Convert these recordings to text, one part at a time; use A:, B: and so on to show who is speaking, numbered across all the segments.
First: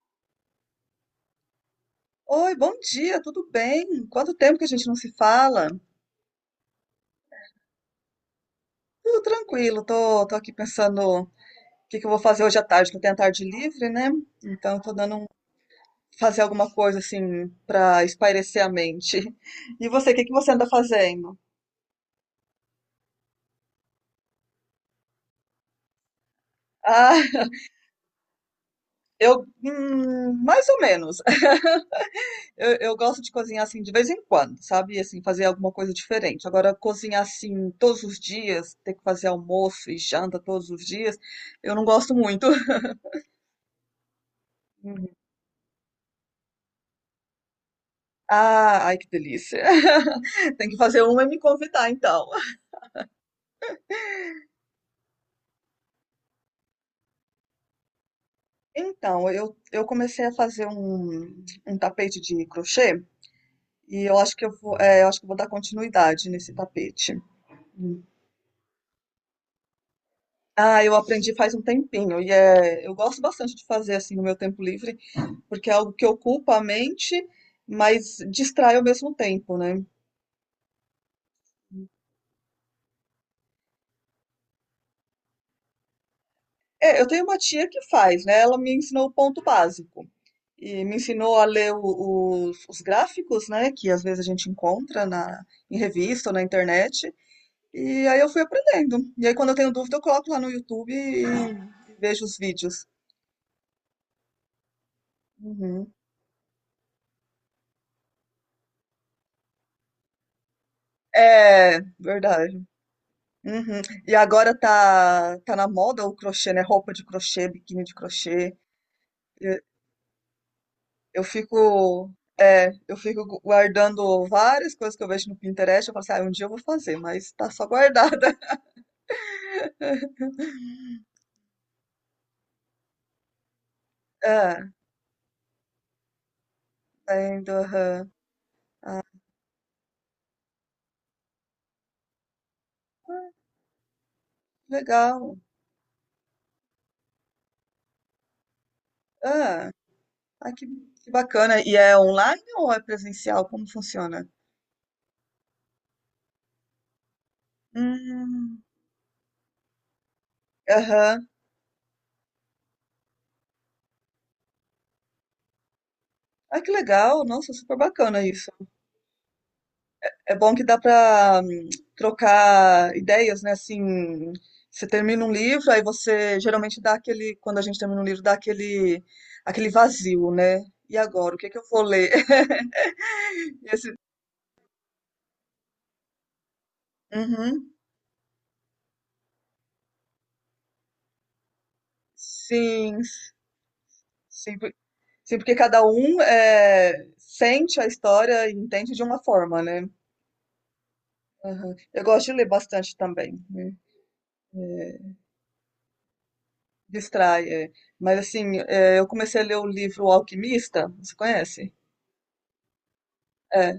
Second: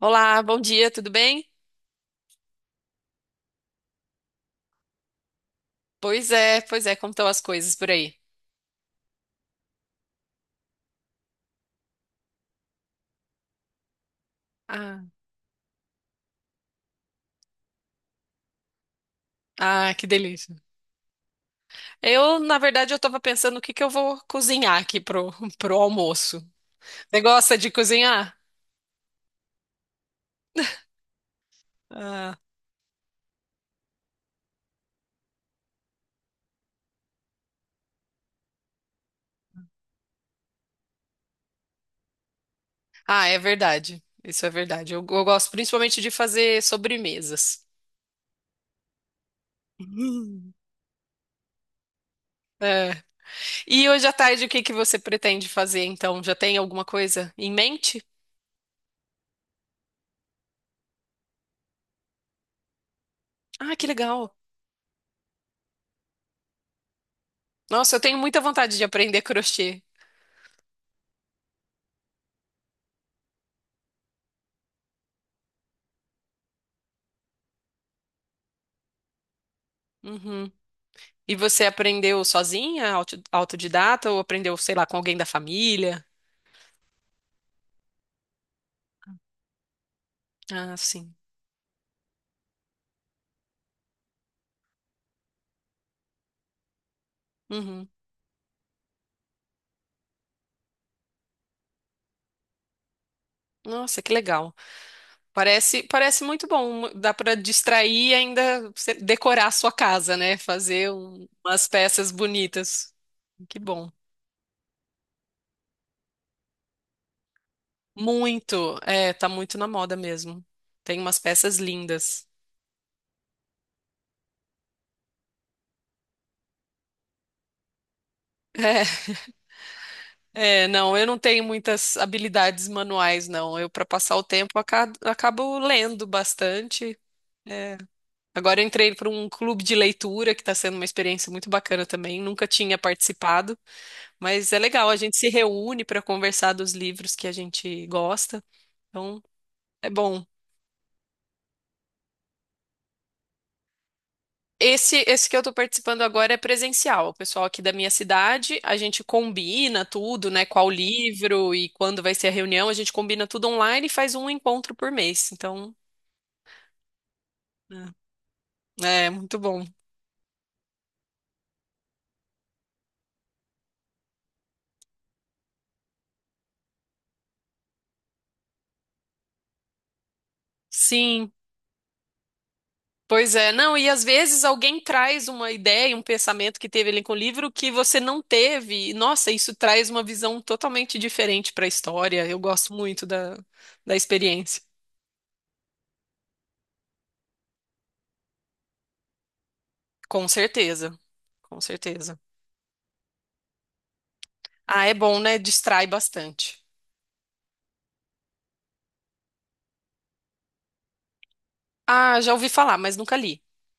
A: Olá, bom dia, tudo bem?
B: Oi, bom dia, tudo bem? Quanto tempo que a gente não se fala?
A: Pois é, como estão as coisas por aí?
B: Tudo tranquilo, tô aqui pensando o que que eu vou fazer hoje à tarde, que eu tenho a tarde livre, né? Então eu tô
A: Ah,
B: dando um, fazer alguma coisa assim para espairecer a mente. E
A: ah, que
B: você, o que que você
A: delícia.
B: anda fazendo?
A: Eu, na verdade, eu tava pensando o que que eu vou cozinhar aqui pro, pro almoço. Você
B: Ah,
A: gosta de cozinhar?
B: eu, mais ou menos.
A: Ah,
B: Eu gosto de cozinhar assim de vez em quando, sabe? Assim, fazer alguma coisa diferente. Agora, cozinhar assim todos os dias, ter que fazer almoço e janta todos os dias, eu não gosto muito.
A: ah, é verdade. Isso é verdade. Eu gosto principalmente de fazer sobremesas.
B: Ah, ai que delícia.
A: Hum.
B: Tem que fazer uma e me convidar, então.
A: É. E hoje à tarde, o que que você pretende fazer, então? Já tem alguma coisa em mente?
B: Então, eu comecei a fazer um, tapete de crochê
A: Ah, que
B: e
A: legal.
B: eu acho que eu vou dar continuidade nesse tapete.
A: Nossa, eu
B: Hum.
A: tenho muita vontade de aprender crochê.
B: Ah, eu aprendi faz um tempinho e eu gosto bastante de fazer assim no meu tempo livre, porque é algo que ocupa a mente, mas distrai ao mesmo tempo, né?
A: Uhum. E você aprendeu sozinha, autodidata, ou aprendeu, sei lá, com alguém da família?
B: É, eu tenho uma tia que faz, né? Ela me ensinou o ponto básico.
A: Ah,
B: E me
A: sim.
B: ensinou a ler os gráficos, né, que às vezes a gente encontra em revista ou na internet,
A: Uhum.
B: e aí eu fui aprendendo. E aí quando eu tenho dúvida eu coloco lá no YouTube e vejo os vídeos.
A: Nossa, que legal. Parece,
B: Uhum.
A: parece muito bom. Dá para distrair e ainda você decorar a sua casa, né? Fazer umas
B: É,
A: peças
B: verdade.
A: bonitas. Que
B: Uhum.
A: bom.
B: E agora tá, na moda o crochê, né, roupa de crochê, biquíni de crochê.
A: Muito. É, tá muito
B: Eu,
A: na moda mesmo. Tem umas
B: eu
A: peças
B: fico...
A: lindas.
B: É, eu fico guardando várias coisas que eu vejo no Pinterest. Eu falo assim, ah, um dia eu vou fazer, mas tá só guardada.
A: É, não, eu não tenho muitas habilidades manuais, não. Eu, para passar o
B: É,
A: tempo, acabo lendo bastante.
B: ainda,
A: É,
B: aham.
A: agora eu entrei para um clube de leitura, que está sendo uma experiência muito bacana também. Nunca tinha participado, mas é legal. A gente se
B: Legal.
A: reúne para conversar dos livros que a gente gosta. Então,
B: Ah,
A: é bom.
B: ah, que bacana. E é online ou é presencial? Como funciona?
A: Esse que eu estou participando agora é presencial. O pessoal aqui da minha cidade,
B: Hum,
A: a gente combina tudo, né? Qual
B: aham.
A: livro e quando vai ser a reunião. A gente combina tudo online e faz um encontro por mês. Então,
B: Ah, que legal. Nossa, super bacana isso.
A: é é muito bom.
B: É bom que dá para trocar ideias, né? Assim, você termina um livro, aí você geralmente dá aquele, quando a gente termina um livro, dá aquele vazio, né? E
A: Sim.
B: agora, o que é que eu vou ler?
A: Pois é,
B: E
A: não, e
B: esse-
A: às vezes alguém traz uma ideia, um pensamento que teve ali com o livro que
B: Uhum.
A: você não teve. E, nossa, isso traz uma visão totalmente diferente para a história. Eu gosto
B: Sim,
A: muito da, da
B: sim.
A: experiência.
B: Sim, porque cada um sente a história e entende de uma forma, né?
A: Com certeza, com
B: Aham. Eu
A: certeza.
B: gosto de ler bastante também, né?
A: Ah, é
B: É,
A: bom, né? Distrai bastante.
B: distrai, é. Mas assim, eu comecei a ler o livro O Alquimista, você conhece?
A: Ah, já ouvi falar, mas nunca li.
B: É,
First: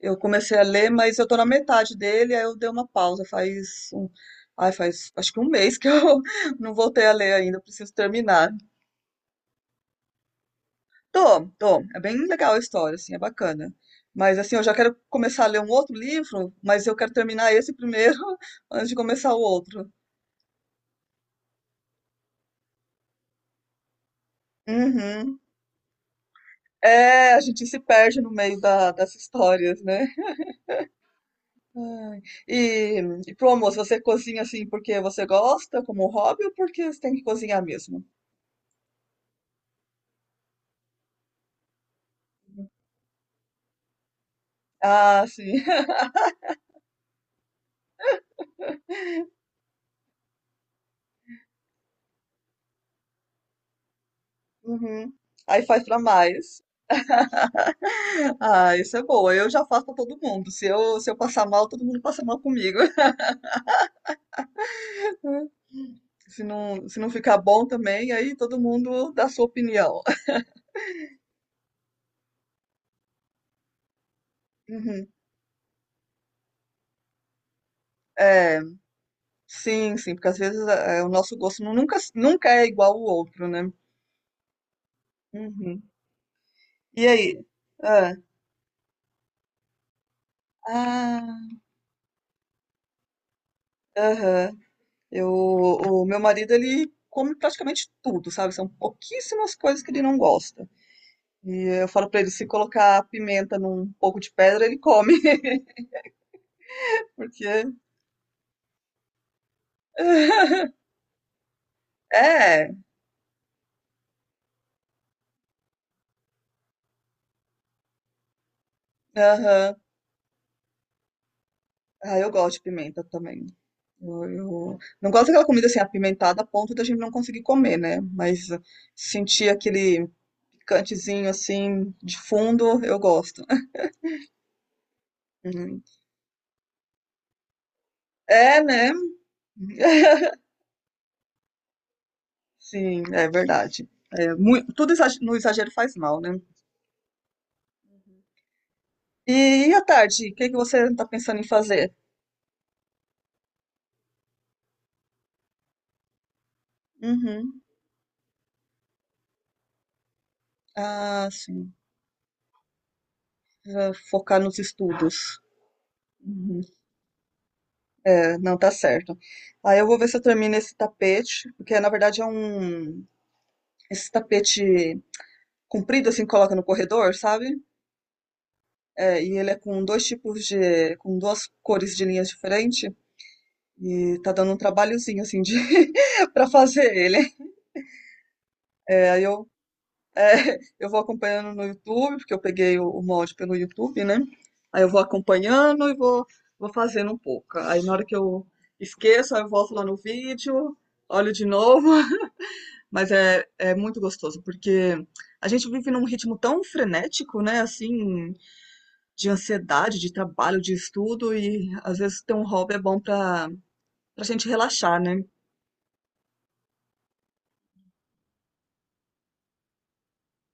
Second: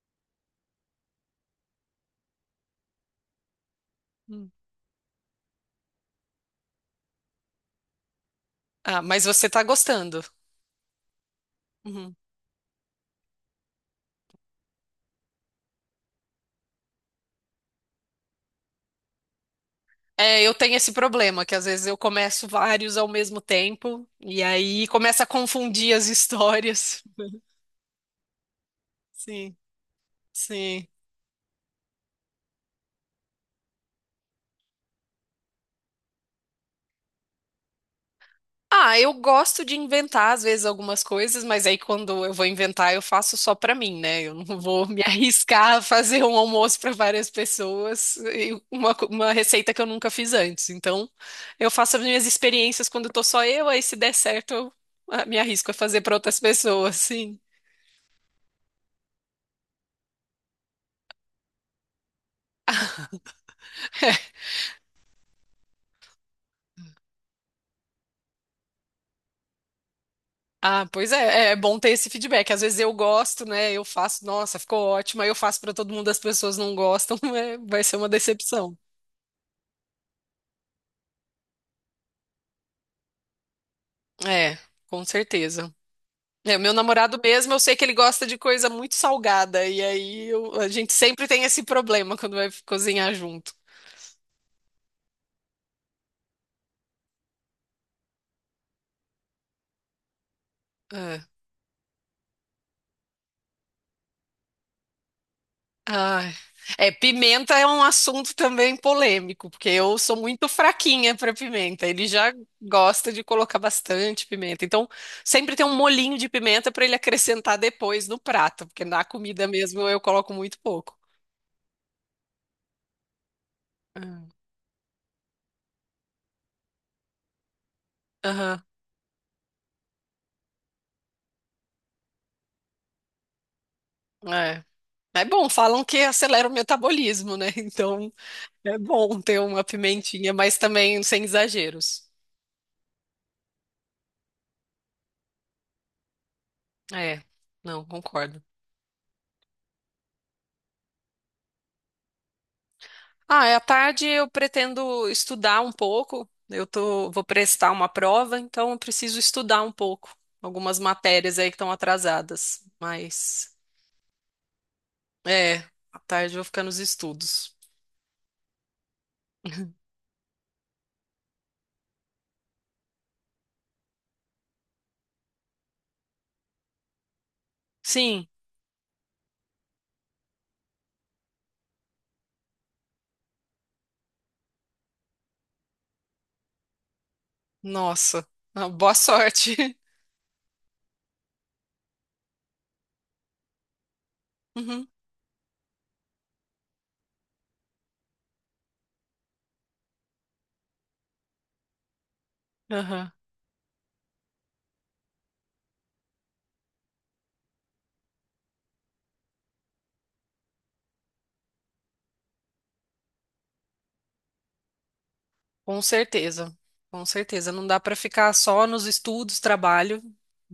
B: eu comecei a ler, mas eu tô na metade dele, aí eu dei uma pausa,
A: Hum.
B: faz acho que um mês que eu não voltei a ler ainda, eu preciso terminar.
A: Ah, mas você tá gostando.
B: Tô. É
A: Uhum.
B: bem legal a história, assim, é bacana. Mas, assim, eu já quero começar a ler um outro livro, mas eu quero terminar esse primeiro antes de começar o outro.
A: É, eu tenho esse problema, que às vezes eu começo vários ao mesmo tempo e aí começa a
B: Uhum.
A: confundir as histórias.
B: É, a gente se perde no meio das
A: Sim,
B: histórias, né?
A: sim.
B: Ai. E, e pro almoço, você cozinha, assim, porque você gosta, como hobby, ou porque você tem que cozinhar mesmo?
A: Ah, eu gosto de inventar às vezes algumas coisas, mas aí quando eu vou inventar, eu faço só pra mim, né? Eu não vou me
B: Ah, sim.
A: arriscar a fazer um almoço pra várias pessoas e uma, uma receita que eu nunca fiz antes. Então, eu faço as minhas experiências quando tô só eu, aí se der certo, eu
B: Uhum.
A: me
B: Aí
A: arrisco a
B: faz pra
A: fazer pra outras
B: mais.
A: pessoas, sim.
B: Ah, isso é boa. Eu já faço pra todo mundo. Se eu passar mal, todo mundo passa mal comigo. Se não ficar bom também, aí todo mundo dá sua opinião.
A: Ah, pois é, é bom ter esse feedback. Às vezes eu gosto, né? Eu faço, nossa, ficou
B: Uhum.
A: ótimo, aí eu faço pra todo mundo, as pessoas não gostam, é, vai ser uma
B: É,
A: decepção.
B: sim, sim, porque às vezes o nosso gosto nunca é igual ao outro, né?
A: É, com certeza.
B: Uhum.
A: É, meu
B: E
A: namorado
B: aí?
A: mesmo, eu sei que ele
B: Ah,
A: gosta de coisa muito salgada, e aí a gente sempre
B: ah,
A: tem esse problema quando vai cozinhar junto.
B: aham. O meu marido, ele come praticamente tudo, sabe? São pouquíssimas coisas que ele não gosta.
A: É.
B: E eu falo pra ele, se colocar pimenta num pouco de pedra, ele come,
A: Ai. É, pimenta é
B: porque...
A: um assunto também polêmico, porque eu sou muito fraquinha para pimenta. Ele já
B: É,
A: gosta de colocar bastante pimenta. Então, sempre tem um molinho de pimenta para ele acrescentar depois no prato, porque na comida
B: aham.
A: mesmo eu coloco muito pouco.
B: Ah, eu gosto de pimenta também. Eu,
A: Ah,
B: eu não gosto daquela comida assim apimentada a ponto da gente não conseguir comer, né? Mas
A: aham.
B: sentir aquele picantezinho assim de fundo, eu gosto.
A: É. É bom,
B: Uhum.
A: falam que acelera o metabolismo, né? Então.
B: É,
A: É
B: né?
A: bom ter uma pimentinha, mas também sem exageros.
B: Sim, é verdade. É, no exagero faz mal, né?
A: É, não, concordo.
B: E à tarde, o que que você está pensando em fazer?
A: Ah, é, à tarde eu pretendo estudar um pouco. Eu tô, vou
B: Uhum.
A: prestar uma prova, então eu preciso estudar um pouco. Algumas
B: Ah,
A: matérias aí que estão
B: sim.
A: atrasadas. Mas,
B: Ah, focar nos estudos.
A: é, à tarde eu vou ficar
B: Uhum.
A: nos estudos.
B: Não, tá certo. Aí eu vou ver se eu termino esse tapete, porque na verdade é um. Esse tapete comprido, assim, que coloca no corredor, sabe?
A: Sim,
B: É, e ele é com dois tipos de, com duas cores de linhas diferentes. E tá dando um trabalhozinho, assim, de... pra fazer ele.
A: nossa. Ah, boa
B: É,
A: sorte.
B: eu vou acompanhando no YouTube, porque eu peguei o molde pelo YouTube, né? Aí
A: Uhum,
B: eu vou acompanhando e vou fazendo um pouco. Aí na hora que eu esqueço, aí eu volto lá no vídeo, olho de novo.
A: aham.
B: Mas é muito gostoso, porque a gente vive num ritmo tão frenético, né? Assim, de ansiedade, de trabalho, de estudo, e às vezes ter um hobby é bom pra, gente relaxar, né?
A: Com certeza, com certeza. Não dá para ficar só nos estudos, trabalho.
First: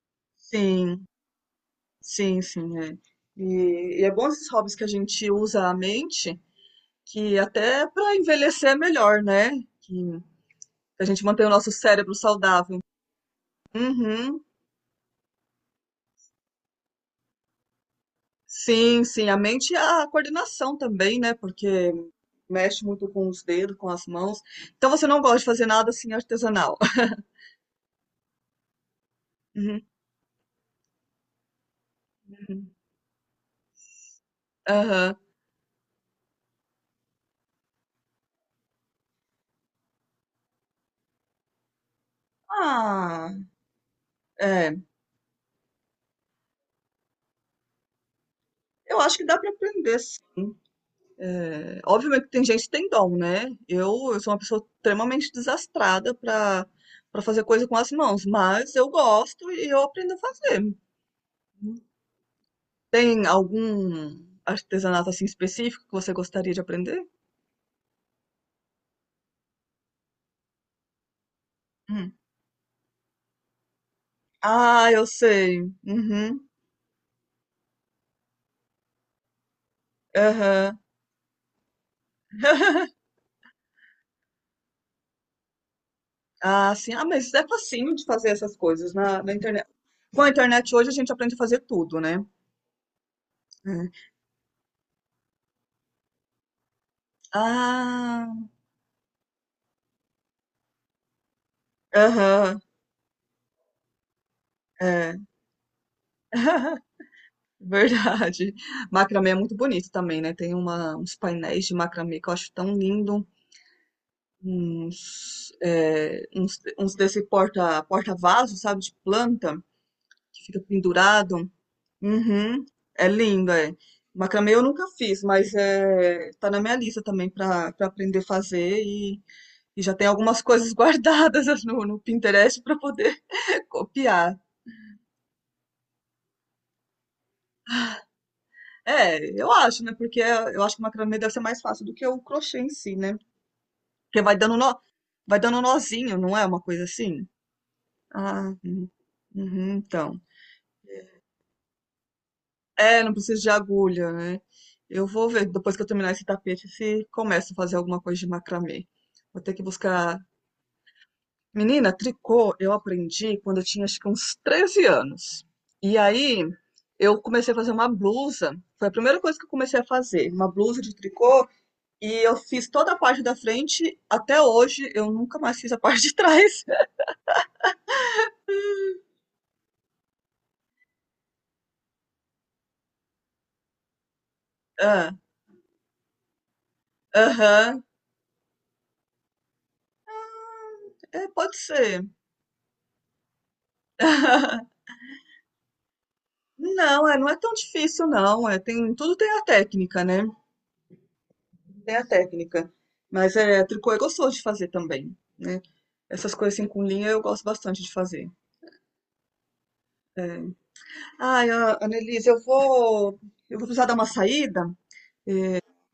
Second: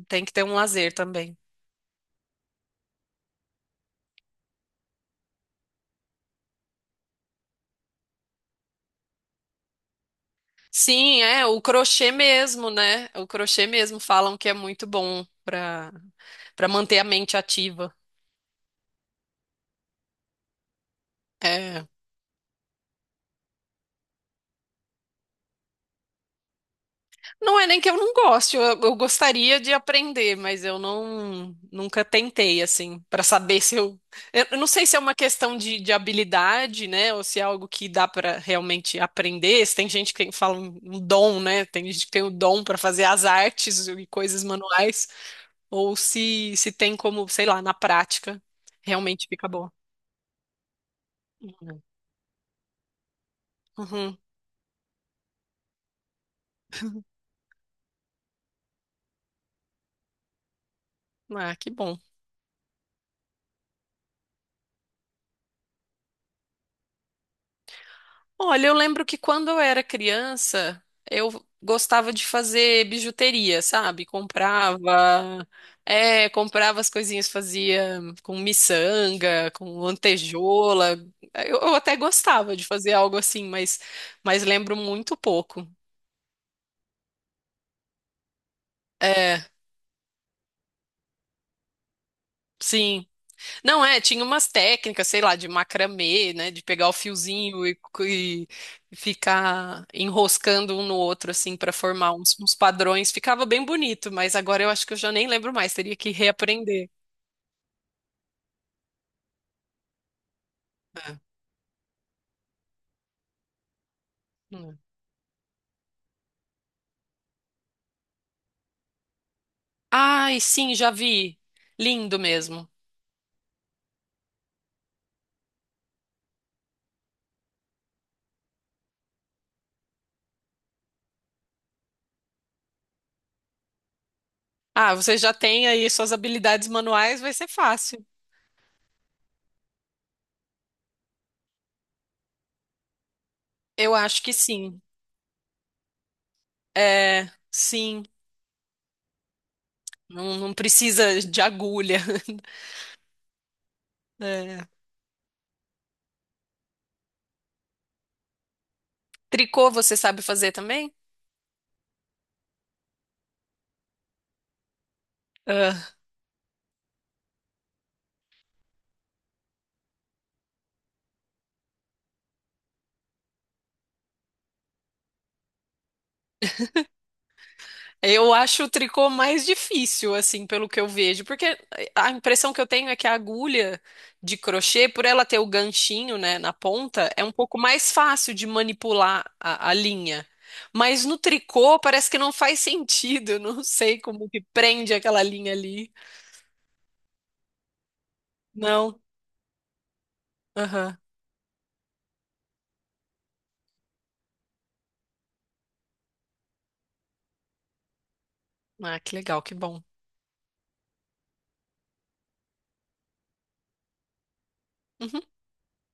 A: Tem que ter um lazer
B: Sim,
A: também.
B: sim, sim, é. E é bom esses hobbies que a gente usa a mente, que até pra envelhecer é melhor, né? Que a
A: Sim,
B: gente
A: é,
B: mantém o
A: o
B: nosso
A: crochê
B: cérebro
A: mesmo,
B: saudável.
A: né? O crochê mesmo falam
B: Uhum.
A: que é muito bom para para manter a mente ativa.
B: Sim, sim, a mente e a coordenação também, né?
A: É.
B: Porque mexe muito com os dedos, com as mãos. Então você não gosta de fazer nada assim artesanal.
A: Não é nem que eu não goste, eu gostaria de aprender, mas eu não nunca tentei
B: Uhum.
A: assim para saber se eu, eu não sei se é uma
B: Aham.
A: questão de habilidade, né, ou se é algo que dá para realmente aprender. Se tem gente que fala um um dom, né? Tem gente que tem o dom para fazer as
B: Ah,
A: artes e coisas
B: é.
A: manuais, ou se se tem como, sei lá, na prática
B: Eu acho que
A: realmente
B: dá
A: fica
B: para
A: bom.
B: aprender, sim. É, obviamente que tem gente que tem dom, né? Eu,
A: Uhum.
B: eu sou uma pessoa extremamente desastrada para fazer coisa com as mãos, mas eu gosto e eu aprendo a fazer.
A: Ah, que bom.
B: Tem algum artesanato assim específico que você gostaria de aprender?
A: Olha, eu lembro que quando eu era criança, eu gostava
B: Hum.
A: de fazer bijuteria, sabe?
B: Ah, eu
A: Comprava,
B: sei.
A: é,
B: Uhum.
A: comprava as coisinhas, fazia com miçanga, com
B: Aham.
A: lantejola. Eu até gostava de fazer algo assim, mas lembro muito pouco.
B: Ah, sim. Ah, mas é facinho de fazer essas coisas na
A: É,
B: internet. Com a internet hoje a gente aprende a fazer tudo, né?
A: sim. Não é,
B: É.
A: tinha umas técnicas, sei lá, de macramê, né, de pegar o fiozinho
B: Ah,
A: e ficar enroscando um no outro assim para formar uns, uns
B: aham,
A: padrões. Ficava bem bonito, mas agora eu acho que eu já
B: é.
A: nem lembro mais, teria que reaprender.
B: Verdade. Macramê é muito bonito também, né? Tem uma, uns
A: É.
B: painéis de macramê que eu acho tão lindo.
A: Hum.
B: Uns desse porta-vaso, sabe? De planta,
A: Ai,
B: que fica
A: sim, já vi.
B: pendurado.
A: Lindo
B: Uhum.
A: mesmo.
B: É lindo, é. Macramê eu nunca fiz, mas tá na minha lista também para aprender a fazer. E já tem algumas coisas guardadas no Pinterest para poder copiar.
A: Ah, você já tem aí suas habilidades manuais, vai ser fácil.
B: É, eu acho, né? Porque eu acho que o macramê deve ser mais fácil do que o crochê em si, né?
A: Eu acho
B: Porque
A: que
B: vai dando nó,
A: sim.
B: vai dando nozinho, não é uma coisa assim?
A: É, sim.
B: Ah, uhum, uhum, então.
A: Não, não precisa de agulha.
B: É, não precisa de agulha, né?
A: É.
B: Eu vou ver depois que eu terminar esse tapete se começo a fazer alguma coisa de macramê. Vou ter que
A: Tricô você
B: buscar.
A: sabe fazer também?
B: Menina, tricô eu aprendi quando eu tinha acho que uns 13 anos. E aí eu comecei a fazer uma blusa. Foi a primeira coisa que eu comecei a fazer, uma blusa de tricô. E eu fiz toda a parte da frente. Até hoje eu nunca mais fiz a parte de trás.
A: Eu acho o tricô mais difícil, assim, pelo que eu vejo, porque a impressão que eu tenho é que a agulha de crochê, por
B: Ah,
A: ela ter o ganchinho, né, na ponta, é um pouco
B: aham.
A: mais fácil de manipular a linha. Mas no
B: É, pode
A: tricô
B: ser.
A: parece que não faz sentido, eu não sei como que prende aquela linha ali.
B: Não, não é tão difícil, não. É,
A: Não.
B: tudo tem a técnica, né?
A: Aham.
B: Tem a técnica. Mas tricô é gostoso de fazer também, né? Essas coisas assim com linha eu gosto bastante de fazer.
A: Ah, que legal, que bom.
B: É. Ai, Annelise, eu vou precisar dar uma saída,
A: Uhum.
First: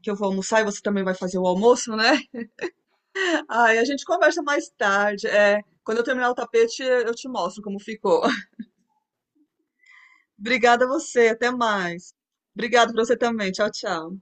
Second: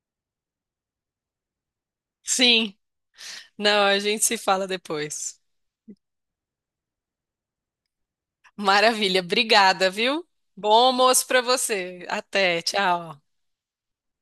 B: que eu vou almoçar e você também vai fazer o almoço, né?
A: Sim.
B: Ai, a
A: Não, a
B: gente
A: gente se
B: conversa
A: fala
B: mais tarde.
A: depois.
B: É, quando eu terminar o tapete, eu te mostro como ficou.
A: Maravilha, obrigada, viu? Bom
B: Obrigada a
A: almoço
B: você,
A: pra
B: até
A: você.
B: mais.
A: Até,
B: Obrigada pra você
A: tchau.
B: também. Tchau, tchau.